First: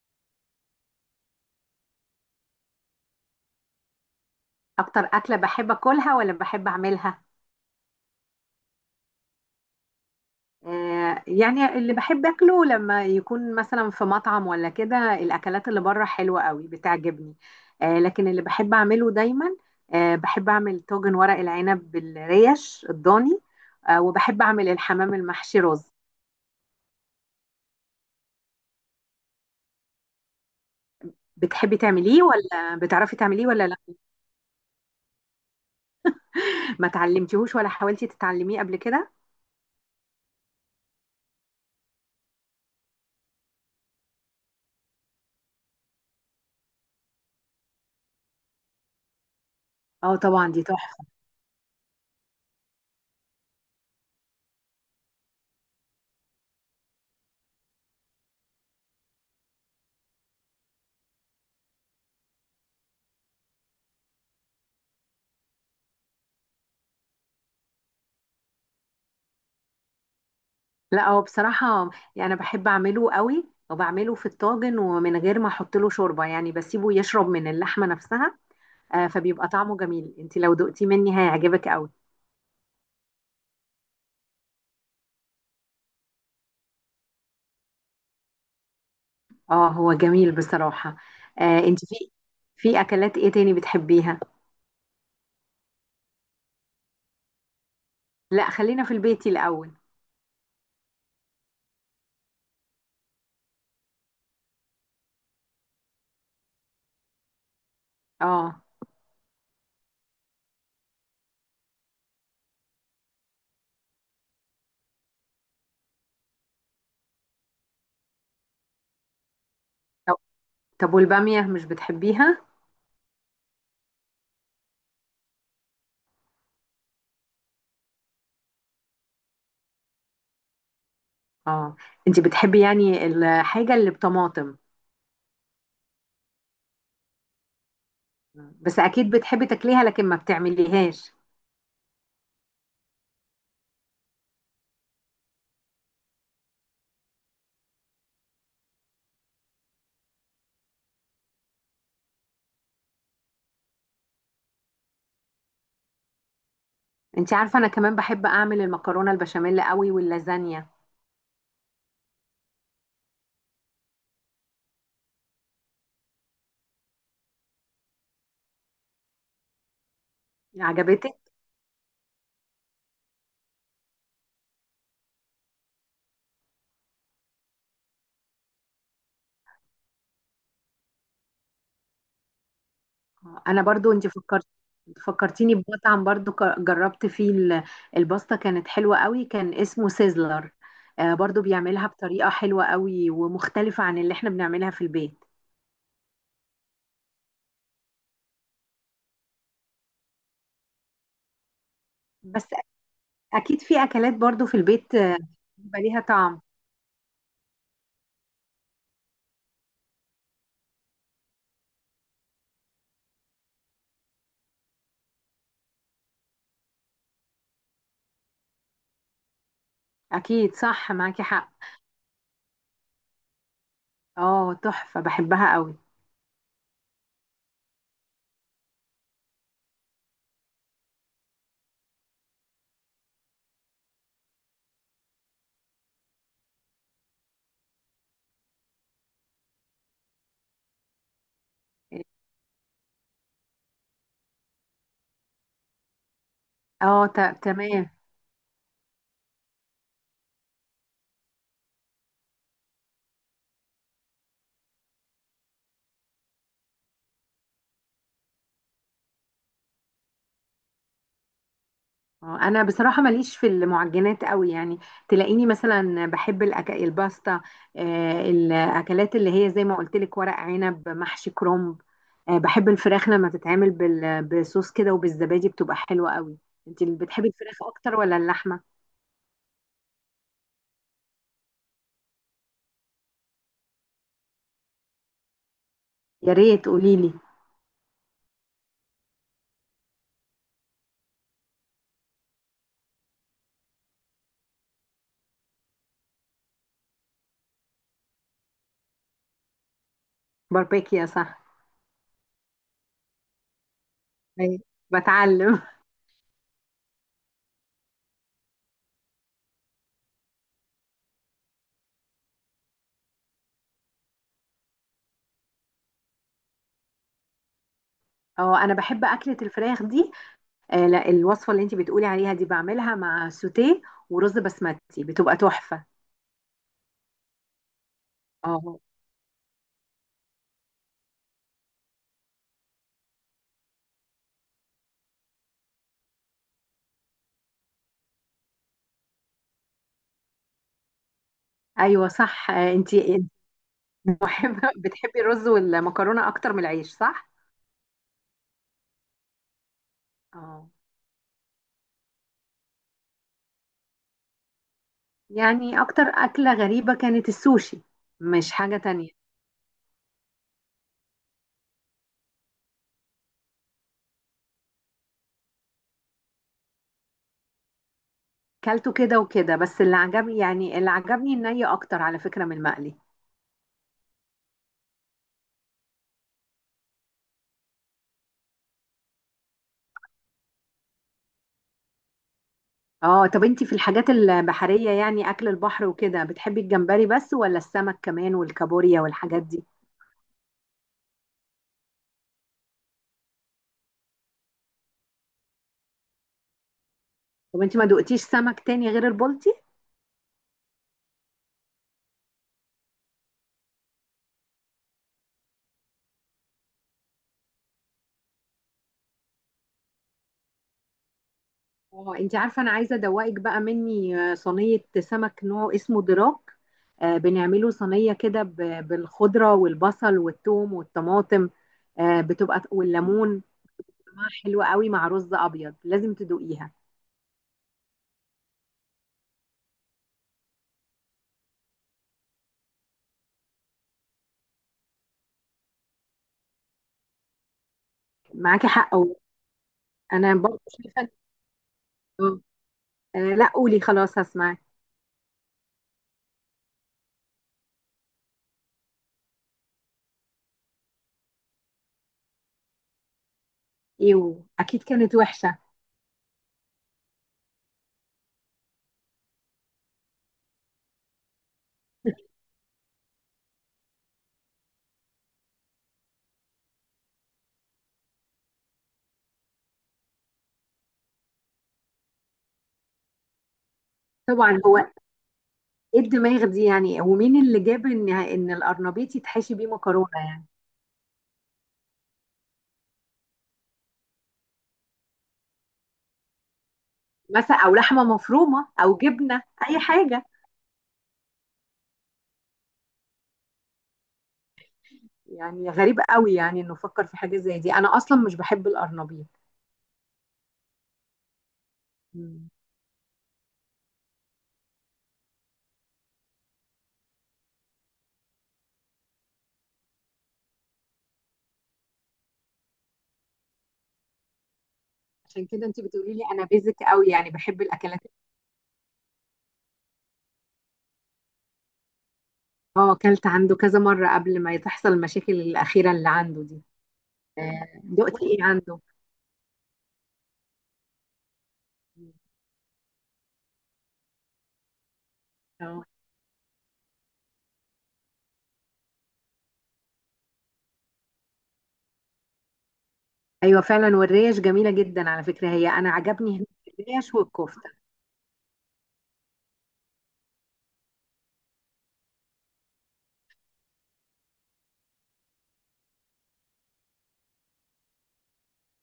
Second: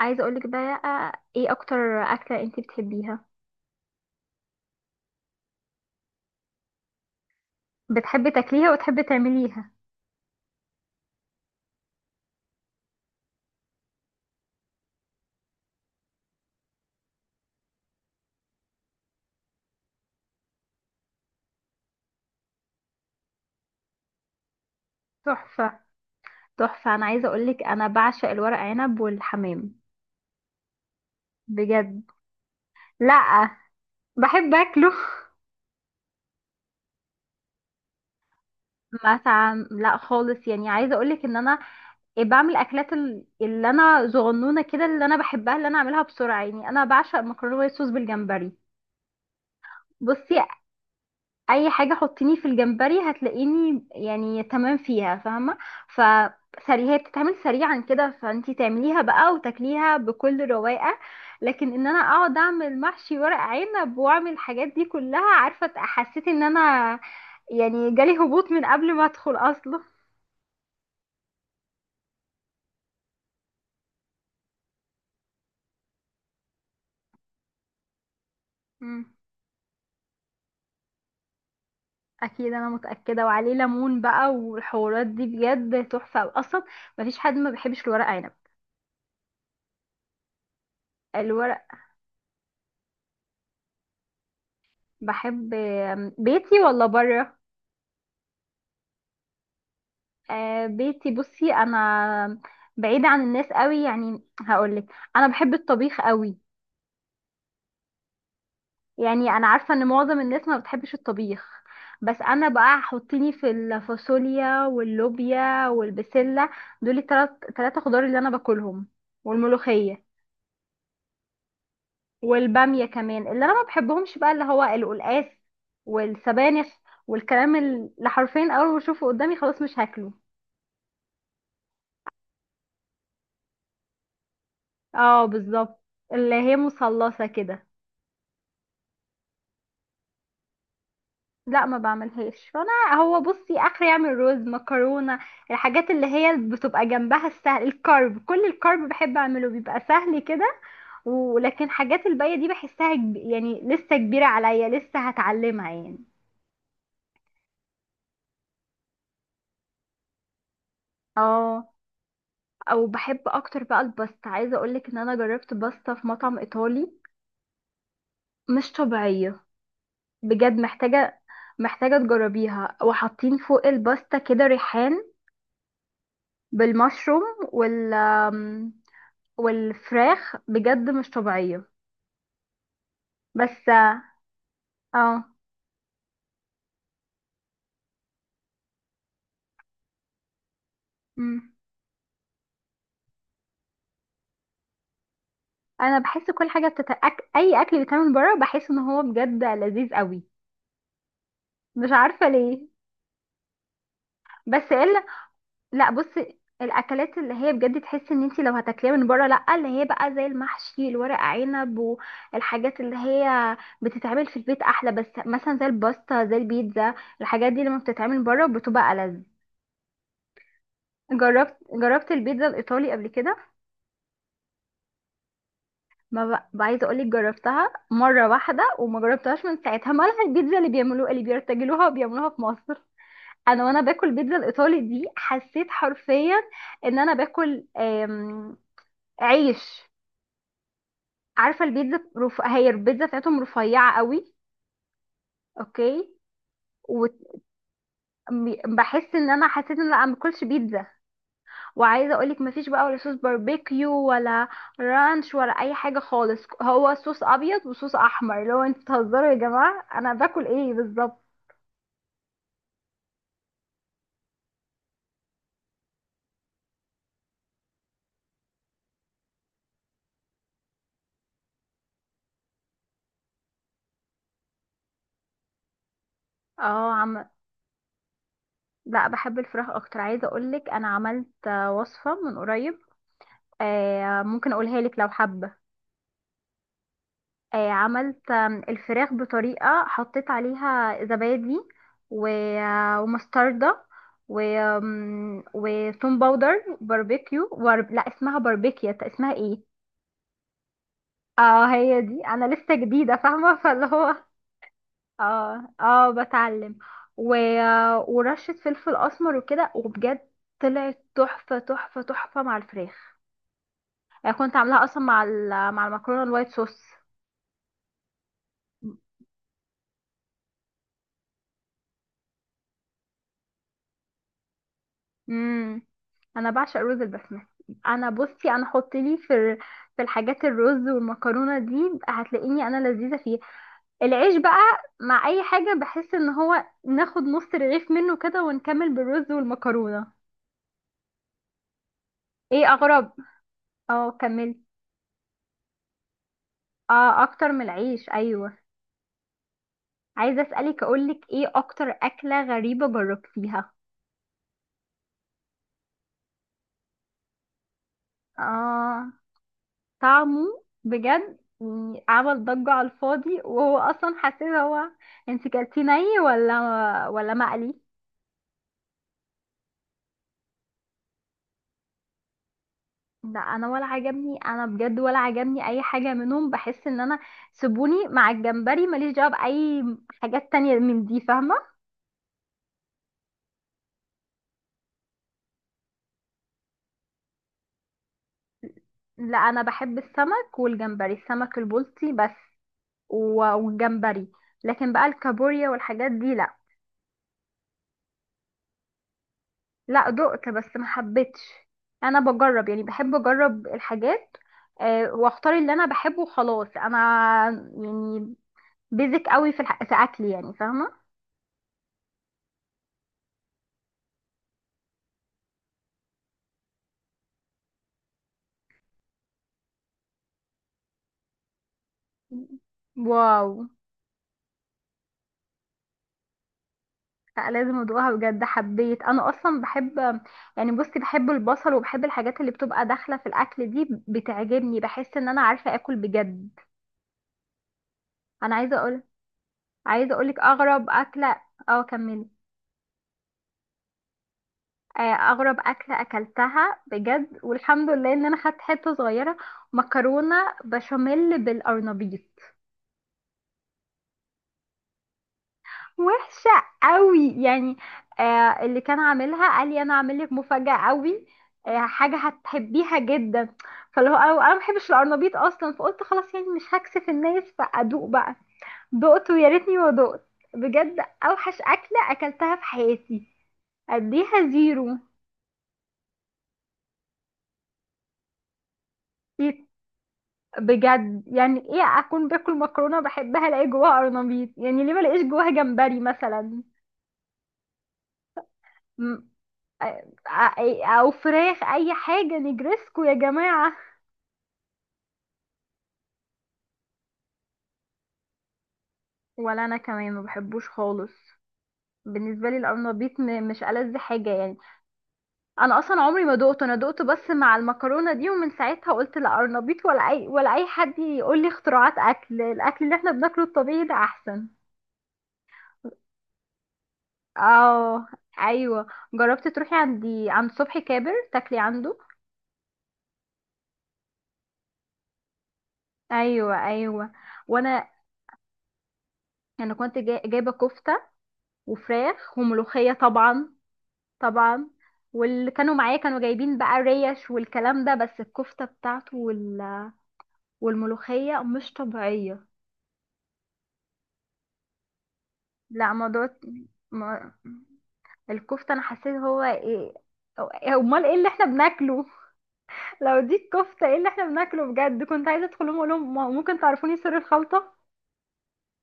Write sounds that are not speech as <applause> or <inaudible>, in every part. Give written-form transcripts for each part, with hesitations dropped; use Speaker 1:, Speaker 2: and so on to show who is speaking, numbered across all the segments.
Speaker 1: عايزه اقولك بقى، ايه اكتر اكله انت بتحبيها؟
Speaker 2: اكتر اكله بحب اكلها ولا بحب اعملها؟
Speaker 1: بتحبي تاكليها وتحبي تعمليها؟
Speaker 2: آه، يعني اللي بحب اكله لما يكون مثلا في مطعم ولا كده، الاكلات اللي بره حلوه قوي بتعجبني. آه، لكن اللي بحب اعمله دايما، آه، بحب اعمل طاجن ورق العنب بالريش الضاني. آه، وبحب اعمل الحمام المحشي
Speaker 1: تحفه،
Speaker 2: رز.
Speaker 1: تحفه. انا عايزه اقولك، انا بعشق الورق عنب والحمام.
Speaker 2: بتحبي
Speaker 1: بجد؟
Speaker 2: تعمليه ولا بتعرفي تعمليه
Speaker 1: لا،
Speaker 2: ولا لا؟
Speaker 1: بحب اكله.
Speaker 2: ما تعلمتيهوش ولا حاولتي تتعلميه قبل
Speaker 1: <laughs>
Speaker 2: كده؟
Speaker 1: مثلا لا خالص، يعني عايزه اقولك ان انا بعمل اكلات اللي انا صغنونه كده، اللي انا بحبها، اللي انا اعملها بسرعه. يعني انا بعشق مكرونه وايت صوص بالجمبري.
Speaker 2: اه،
Speaker 1: بصي،
Speaker 2: طبعا دي تحفه.
Speaker 1: اي حاجه حطيني في الجمبري هتلاقيني يعني تمام فيها، فاهمه؟ فسريع، هي بتتعمل سريعا كده فانتي تعمليها بقى وتاكليها بكل رواقه. لكن ان انا اقعد اعمل محشي ورق عنب واعمل الحاجات دي كلها، عارفه؟ حسيت ان انا يعني جالي هبوط من قبل ما ادخل اصلا.
Speaker 2: لا، هو بصراحة، يعني أنا بحب أعمله قوي، وبعمله في الطاجن ومن غير ما أحط له شوربة، يعني بسيبه يشرب من اللحمة نفسها. آه،
Speaker 1: مم.
Speaker 2: فبيبقى طعمه جميل. أنت لو دقتي مني هيعجبك قوي.
Speaker 1: اكيد انا متاكده، وعليه ليمون بقى والحوارات دي بجد تحفه اصلا. مفيش حد ما بيحبش الورق عنب
Speaker 2: اه، هو جميل بصراحة. آه،
Speaker 1: الورق.
Speaker 2: أنت في أكلات إيه تاني بتحبيها؟
Speaker 1: بحب بيتي ولا بره؟
Speaker 2: لا، خلينا في البيت الأول.
Speaker 1: آه بيتي. بصي، انا بعيدة عن الناس قوي، يعني هقولك انا بحب الطبيخ قوي.
Speaker 2: اه،
Speaker 1: يعني انا عارفة ان معظم الناس ما بتحبش الطبيخ، بس انا بقى حطيني في الفاصوليا واللوبيا والبسلة. دول التلات تلاتة خضار اللي انا باكلهم، والملوخية.
Speaker 2: طب طب والبامية مش بتحبيها؟
Speaker 1: والبامية كمان. اللي انا ما بحبهمش بقى اللي هو القلقاس والسبانخ والكلام اللي حرفيا اول ما اشوفه قدامي خلاص مش هاكله.
Speaker 2: اه، أنت بتحبي يعني الحاجة اللي بطماطم.
Speaker 1: اه، بالظبط، اللي هي مثلثة كده.
Speaker 2: بس أكيد بتحبي تاكليها لكن ما بتعمليهاش.
Speaker 1: لا، ما بعملهاش. فانا هو بصي اخر يعمل رز مكرونه، الحاجات اللي هي بتبقى جنبها السهل، الكارب. كل الكارب بحب اعمله، بيبقى سهل كده. ولكن حاجات الباقيه دي بحسها يعني لسه كبيره عليا، لسه هتعلمها يعني.
Speaker 2: انت عارفه، انا كمان بحب اعمل المكرونه البشاميل قوي واللازانيا.
Speaker 1: اه. او بحب اكتر بقى الباستا، عايزه اقولك ان انا جربت باستا في مطعم ايطالي مش طبيعيه. بجد
Speaker 2: عجبتك؟
Speaker 1: محتاجه، محتاجه تجربيها. وحاطين فوق الباستا كده ريحان بالمشروم وال آمم، والفراخ، بجد مش طبيعية.
Speaker 2: انا
Speaker 1: بس
Speaker 2: برضو
Speaker 1: اه.
Speaker 2: انت فكرت،
Speaker 1: آه.
Speaker 2: فكرتيني بمطعم برضو، جربت فيه الباستا، كانت حلوه قوي، كان اسمه سيزلر. آه، برضو
Speaker 1: مم.
Speaker 2: بيعملها بطريقه حلوه قوي ومختلفه عن اللي احنا بنعملها في البيت.
Speaker 1: انا بحس كل حاجة اي اكل بيتعمل بره بحس ان هو بجد لذيذ قوي، مش عارفة
Speaker 2: بس
Speaker 1: ليه.
Speaker 2: اكيد في اكلات برضو في
Speaker 1: بس
Speaker 2: البيت
Speaker 1: الا
Speaker 2: آه، بيبقى
Speaker 1: لا،
Speaker 2: ليها
Speaker 1: بصي
Speaker 2: طعم.
Speaker 1: الاكلات اللي هي بجد تحس ان انتي لو هتاكليها من بره، لا، اللي هي بقى زي المحشي الورق عنب والحاجات اللي هي بتتعمل في البيت احلى. بس مثلا زي الباستا، زي البيتزا، الحاجات دي لما بتتعمل بره بتبقى ألذ.
Speaker 2: اكيد صح، معاكي حق.
Speaker 1: جربت البيتزا الايطالي قبل كده.
Speaker 2: اه، تحفه بحبها قوي.
Speaker 1: ما بقى عايزه اقول لك جربتها مره واحده وما جربتهاش من ساعتها، مالها البيتزا اللي بيعملوها، اللي بيرتجلوها وبيعملوها في مصر. انا وانا باكل البيتزا الايطالي دي حسيت حرفيا ان انا باكل عيش. عارفه البيتزا هي البيتزا بتاعتهم رفيعه قوي. اوكي.
Speaker 2: اه، تمام.
Speaker 1: وبحس ان انا حسيت ان انا ما باكلش بيتزا. وعايزه اقولك مفيش بقى ولا صوص باربيكيو ولا رانش ولا اي حاجه خالص. هو صوص ابيض وصوص احمر، لو انتوا بتهزروا يا جماعه انا باكل ايه بالظبط.
Speaker 2: اه، انا بصراحه ماليش في المعجنات قوي يعني. تلاقيني مثلا بحب الباستا. آه، الاكلات اللي هي زي ما قلت لك، ورق عنب، محشي كرنب. آه، بحب الفراخ لما تتعمل بصوص كده وبالزبادي، بتبقى حلوه قوي. انت
Speaker 1: اه
Speaker 2: اللي
Speaker 1: عم.
Speaker 2: بتحبي الفراخ اكتر ولا اللحمه؟
Speaker 1: لا بحب الفراخ اكتر. عايزه اقولك انا عملت وصفه من قريب. آه، ممكن اقولها لك لو حابه.
Speaker 2: يا ريت قولي لي.
Speaker 1: آه عملت الفراخ بطريقه، حطيت عليها زبادي، و- ومستردة، و آم، وتوم باودر باربيكيو، لا اسمها باربيكيا، اسمها ايه؟
Speaker 2: باربيكيا صح.
Speaker 1: اه هي دي، انا لسه جديده فاهمه. <laughs> فاللي هو
Speaker 2: أيوة. بتعلم
Speaker 1: اه
Speaker 2: <laughs>
Speaker 1: اه بتعلم. و... ورشه فلفل اسمر وكده، وبجد طلعت تحفه تحفه تحفه مع الفراخ. يعني كنت عاملاها اصلا مع مع المكرونه الوايت صوص.
Speaker 2: اه، انا بحب اكله الفراخ دي. آه، لا، الوصفه اللي انت بتقولي عليها دي بعملها مع سوتيه ورز بسمتي، بتبقى
Speaker 1: امم.
Speaker 2: تحفه.
Speaker 1: انا بعشق رز البسمتي. انا بصي انا
Speaker 2: اه،
Speaker 1: حط لي في في الحاجات، الرز والمكرونه دي هتلاقيني انا لذيذه فيه. العيش بقى مع اي حاجه بحس ان هو ناخد نص رغيف منه كده ونكمل بالرز والمكرونه.
Speaker 2: ايوه صح.
Speaker 1: ايه
Speaker 2: آه،
Speaker 1: اغرب؟
Speaker 2: انتي
Speaker 1: اه كملي.
Speaker 2: محبة <laughs> بتحبي الرز والمكرونة أكتر من العيش
Speaker 1: اه
Speaker 2: صح؟
Speaker 1: اكتر من العيش، ايوه. عايزه
Speaker 2: اه،
Speaker 1: اسالك اقولك ايه اكتر اكله غريبه جربتيها؟
Speaker 2: يعني أكتر أكلة غريبة كانت السوشي، مش حاجة تانية.
Speaker 1: اه، طعمه بجد يعني عمل ضجه على الفاضي وهو اصلا، حسيت هو. انت كلتي ني ولا مقلي؟
Speaker 2: كلته كده وكده، بس اللي عجبني يعني اللي عجبني الني أكتر على فكرة من المقلي.
Speaker 1: لا انا ولا عجبني، انا بجد ولا عجبني اي حاجه منهم. بحس ان انا سيبوني مع الجمبري، ماليش دعوه باي حاجات تانية من دي، فاهمه؟
Speaker 2: اه، طب انتي في الحاجات البحرية، يعني أكل البحر وكده، بتحبي الجمبري بس ولا السمك كمان والكابوريا
Speaker 1: لا
Speaker 2: والحاجات
Speaker 1: انا
Speaker 2: دي؟
Speaker 1: بحب السمك والجمبري، السمك البلطي بس والجمبري. لكن بقى الكابوريا والحاجات دي لا.
Speaker 2: طب انتي ما دقتيش سمك تاني غير البلطي؟
Speaker 1: لا دقت بس ما حبيتش. انا بجرب، يعني بحب اجرب الحاجات، واختار اللي انا بحبه وخلاص. انا يعني بيزك قوي في في اكلي، يعني فاهمه.
Speaker 2: اه، انت عارفه انا عايزه ادوقك بقى مني صينيه سمك نوع اسمه دراك. آه، بنعمله صينيه كده بالخضره والبصل والثوم والطماطم. آه، بتبقى والليمون،
Speaker 1: واو.
Speaker 2: طعمها حلو قوي مع رز ابيض. لازم تدوقيها.
Speaker 1: لا لازم ادوقها بجد حبيت. انا اصلا بحب يعني، بصي بحب البصل وبحب الحاجات اللي بتبقى داخله في الاكل دي بتعجبني. بحس ان انا عارفه اكل بجد. انا
Speaker 2: معاكي
Speaker 1: عايزه
Speaker 2: حق
Speaker 1: اقول،
Speaker 2: أوي.
Speaker 1: عايزه
Speaker 2: انا
Speaker 1: اقولك
Speaker 2: برضه
Speaker 1: اغرب
Speaker 2: شايفه.
Speaker 1: اكله. اه كملي.
Speaker 2: آه، آه، لا، قولي خلاص هسمعك.
Speaker 1: آه، اغرب اكله اكلتها بجد، والحمد لله ان انا خدت حته صغيره. مكرونه بشاميل بالقرنبيط.
Speaker 2: ايه، واكيد كانت وحشه.
Speaker 1: وحشه قوي يعني. اللي كان عاملها قال لي انا عامل لك مفاجاه قوي، حاجه
Speaker 2: <laughs>
Speaker 1: هتحبيها جدا. فاللي هو انا ما بحبش القرنبيط اصلا، فقلت خلاص يعني مش هكسف الناس فادوق بقى. دقت ويا ريتني ما دقت، بجد اوحش اكله اكلتها في حياتي، اديها
Speaker 2: طبعا هو،
Speaker 1: زيرو.
Speaker 2: ايه الدماغ دي يعني؟ ومين اللي جاب ان القرنبيط يتحشي بيه مكرونه يعني؟
Speaker 1: بجد يعني ايه اكون باكل مكرونه بحبها الاقي جواها قرنبيط؟ يعني ليه ما الاقيش جواها جمبري مثلا؟
Speaker 2: مثلا او لحمه مفرومه او
Speaker 1: م-
Speaker 2: جبنه، اي
Speaker 1: أ-
Speaker 2: حاجه.
Speaker 1: او فراخ، اي حاجه، نجرسكو يا جماعه.
Speaker 2: يعني غريب قوي يعني انه فكر في حاجه زي دي. انا اصلا مش بحب القرنبيط.
Speaker 1: ولا انا كمان ما بحبوش خالص.
Speaker 2: مم.
Speaker 1: بالنسبه لي القرنبيط مش ألذ حاجه يعني. انا اصلا عمري ما دقته، انا دقته بس مع المكرونه دي، ومن ساعتها قلت لا قرنبيط ولا اي حد يقول لي اختراعات اكل. الاكل اللي احنا بناكله الطبيعي ده احسن.
Speaker 2: عشان كده انت بتقولي لي انا بيزك قوي يعني بحب الاكلات.
Speaker 1: اه. ايوه جربت. تروحي عندي عند صبحي كابر تاكلي عنده.
Speaker 2: اه، اكلت عنده كذا مره قبل ما تحصل المشاكل الاخيره اللي عنده دي.
Speaker 1: ايوه ايوه.
Speaker 2: آه،
Speaker 1: وانا
Speaker 2: دقتي ايه عنده؟
Speaker 1: كنت جايبه كفته وفراخ وملوخيه طبعا. طبعا. واللي كانوا
Speaker 2: آه.
Speaker 1: معايا كانوا جايبين بقى ريش والكلام ده. بس الكفته بتاعته والملوخيه مش طبيعيه.
Speaker 2: ايوه فعلا، والريش جميله جدا على فكره. هي انا
Speaker 1: لا موضوع
Speaker 2: عجبني هناك الريش
Speaker 1: ما...
Speaker 2: والكفته.
Speaker 1: الكفته، انا حسيت هو ايه؟ امال ايه اللي احنا بناكله؟ <laughs> لو دي الكفته ايه اللي احنا بناكله بجد؟ كنت عايزه ادخل لهم اقول لهم ممكن تعرفوني سر الخلطه.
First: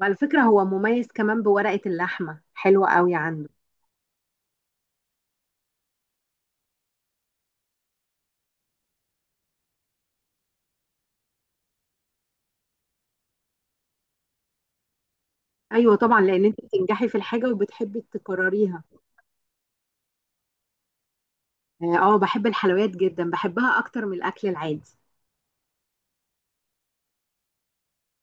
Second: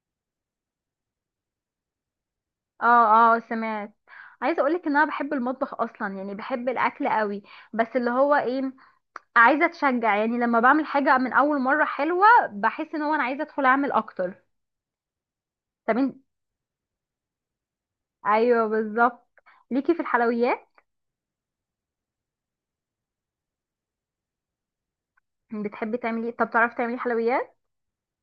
Speaker 2: وعلى فكره هو مميز كمان، بورقه اللحمه حلوه قوي
Speaker 1: اه اه
Speaker 2: عنده.
Speaker 1: سمعت. عايزه اقولك ان انا بحب المطبخ اصلا، يعني بحب الاكل قوي. بس اللي هو ايه؟ عايزه اتشجع يعني، لما بعمل حاجه من اول مره حلوه بحس ان هو انا عايزه ادخل اعمل اكتر. طب
Speaker 2: ايوه
Speaker 1: انت،
Speaker 2: طبعا، لان انت بتنجحي في الحاجه وبتحبي
Speaker 1: ايوه
Speaker 2: تكرريها.
Speaker 1: بالظبط ليكي في الحلويات.
Speaker 2: اه، آه، بحب الحلويات جدا، بحبها اكتر من الاكل العادي.
Speaker 1: بتحبي تعملي إيه؟ طب تعرفي تعملي حلويات؟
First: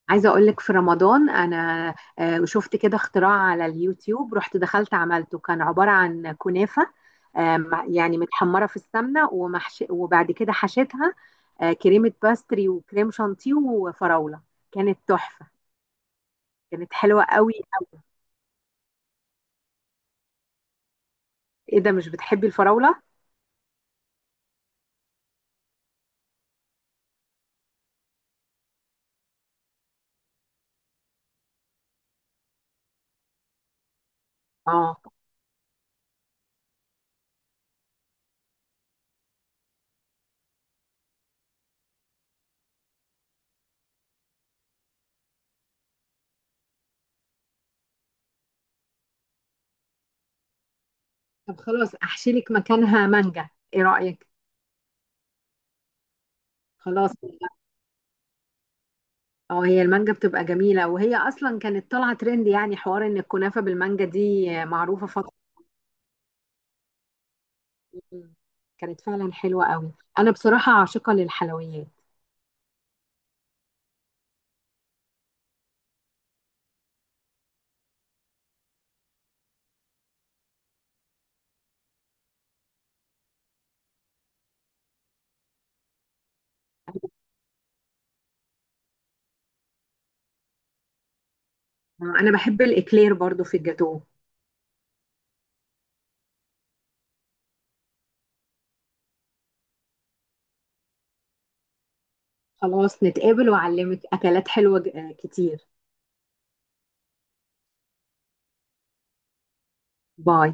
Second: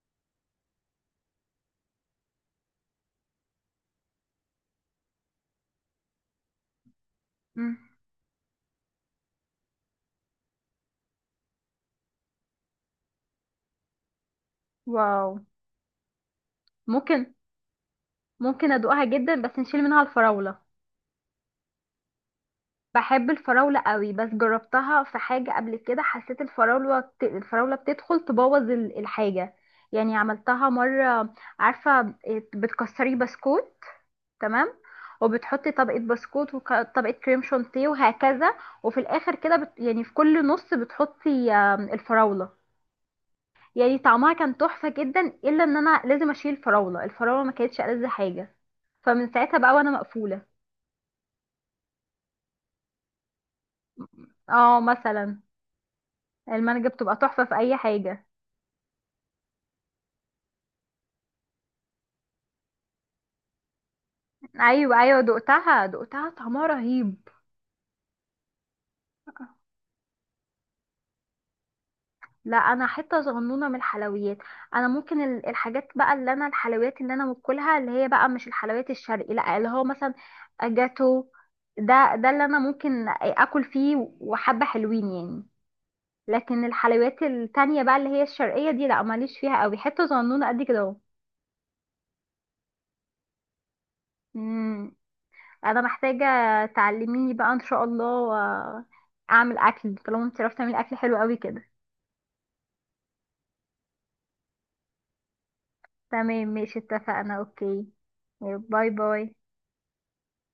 Speaker 2: عايزة أقول لك، في رمضان أنا شفت كده اختراع على اليوتيوب، رحت دخلت عملته. كان عبارة عن كنافة
Speaker 1: مم.
Speaker 2: يعني متحمرة في السمنة ومحش، وبعد كده حشيتها كريمة باستري وكريم شانتيه وفراولة. كانت
Speaker 1: واو.
Speaker 2: تحفة. كانت حلوة
Speaker 1: ممكن
Speaker 2: قوي قوي.
Speaker 1: ممكن ادوقها جدا بس نشيل منها الفراوله.
Speaker 2: إيه ده، مش بتحبي الفراولة؟
Speaker 1: بحب الفراولة قوي، بس جربتها في حاجة قبل كده حسيت الفراولة الفراولة بتدخل تبوظ الحاجة. يعني عملتها مرة، عارفة إيه، بتكسري بسكوت، تمام،
Speaker 2: آه،
Speaker 1: وبتحطي طبقة بسكوت وطبقة كريم شانتيه وهكذا. وفي الآخر كده يعني في كل نص بتحطي الفراولة. يعني طعمها كان تحفة جدا، إلا إن أنا لازم أشيل الفراولة، الفراولة ما كانتش ألذ حاجة. فمن ساعتها بقى وأنا مقفولة.
Speaker 2: طب خلاص أحشي لك مكانها مانجا، إيه رأيك؟
Speaker 1: اه مثلا. المانجا
Speaker 2: خلاص.
Speaker 1: بتبقى تحفة في أي حاجة.
Speaker 2: اه، هي المانجا بتبقى جميلة، وهي أصلا كانت طالعة ترند يعني، حوار إن الكنافة بالمانجا دي
Speaker 1: ايوه
Speaker 2: معروفة
Speaker 1: ايوه
Speaker 2: فترة.
Speaker 1: دقتها طعمها رهيب.
Speaker 2: مم. كانت فعلا حلوة قوي. أنا بصراحة عاشقة للحلويات.
Speaker 1: لا انا حته صغنونه من الحلويات. انا ممكن الحاجات بقى اللي انا الحلويات اللي انا باكلها اللي هي بقى مش الحلويات الشرقي، لا اللي هو مثلا جاتو، ده اللي انا ممكن اكل فيه وحبه حلوين يعني. لكن الحلويات التانية بقى اللي هي الشرقيه دي لا ماليش فيها قوي، حته صغنونه قد كده اهو.
Speaker 2: أنا بحب الإكلير برضو في الجاتو.
Speaker 1: مم. انا محتاجه تعلميني بقى ان شاء الله، اعمل اكل طالما انت عرفتي تعملي اكل حلو قوي كده.
Speaker 2: خلاص نتقابل وأعلمك أكلات حلوة كتير.
Speaker 1: تمام ماشي اتفقنا. اوكي باي باي.
Speaker 2: باي.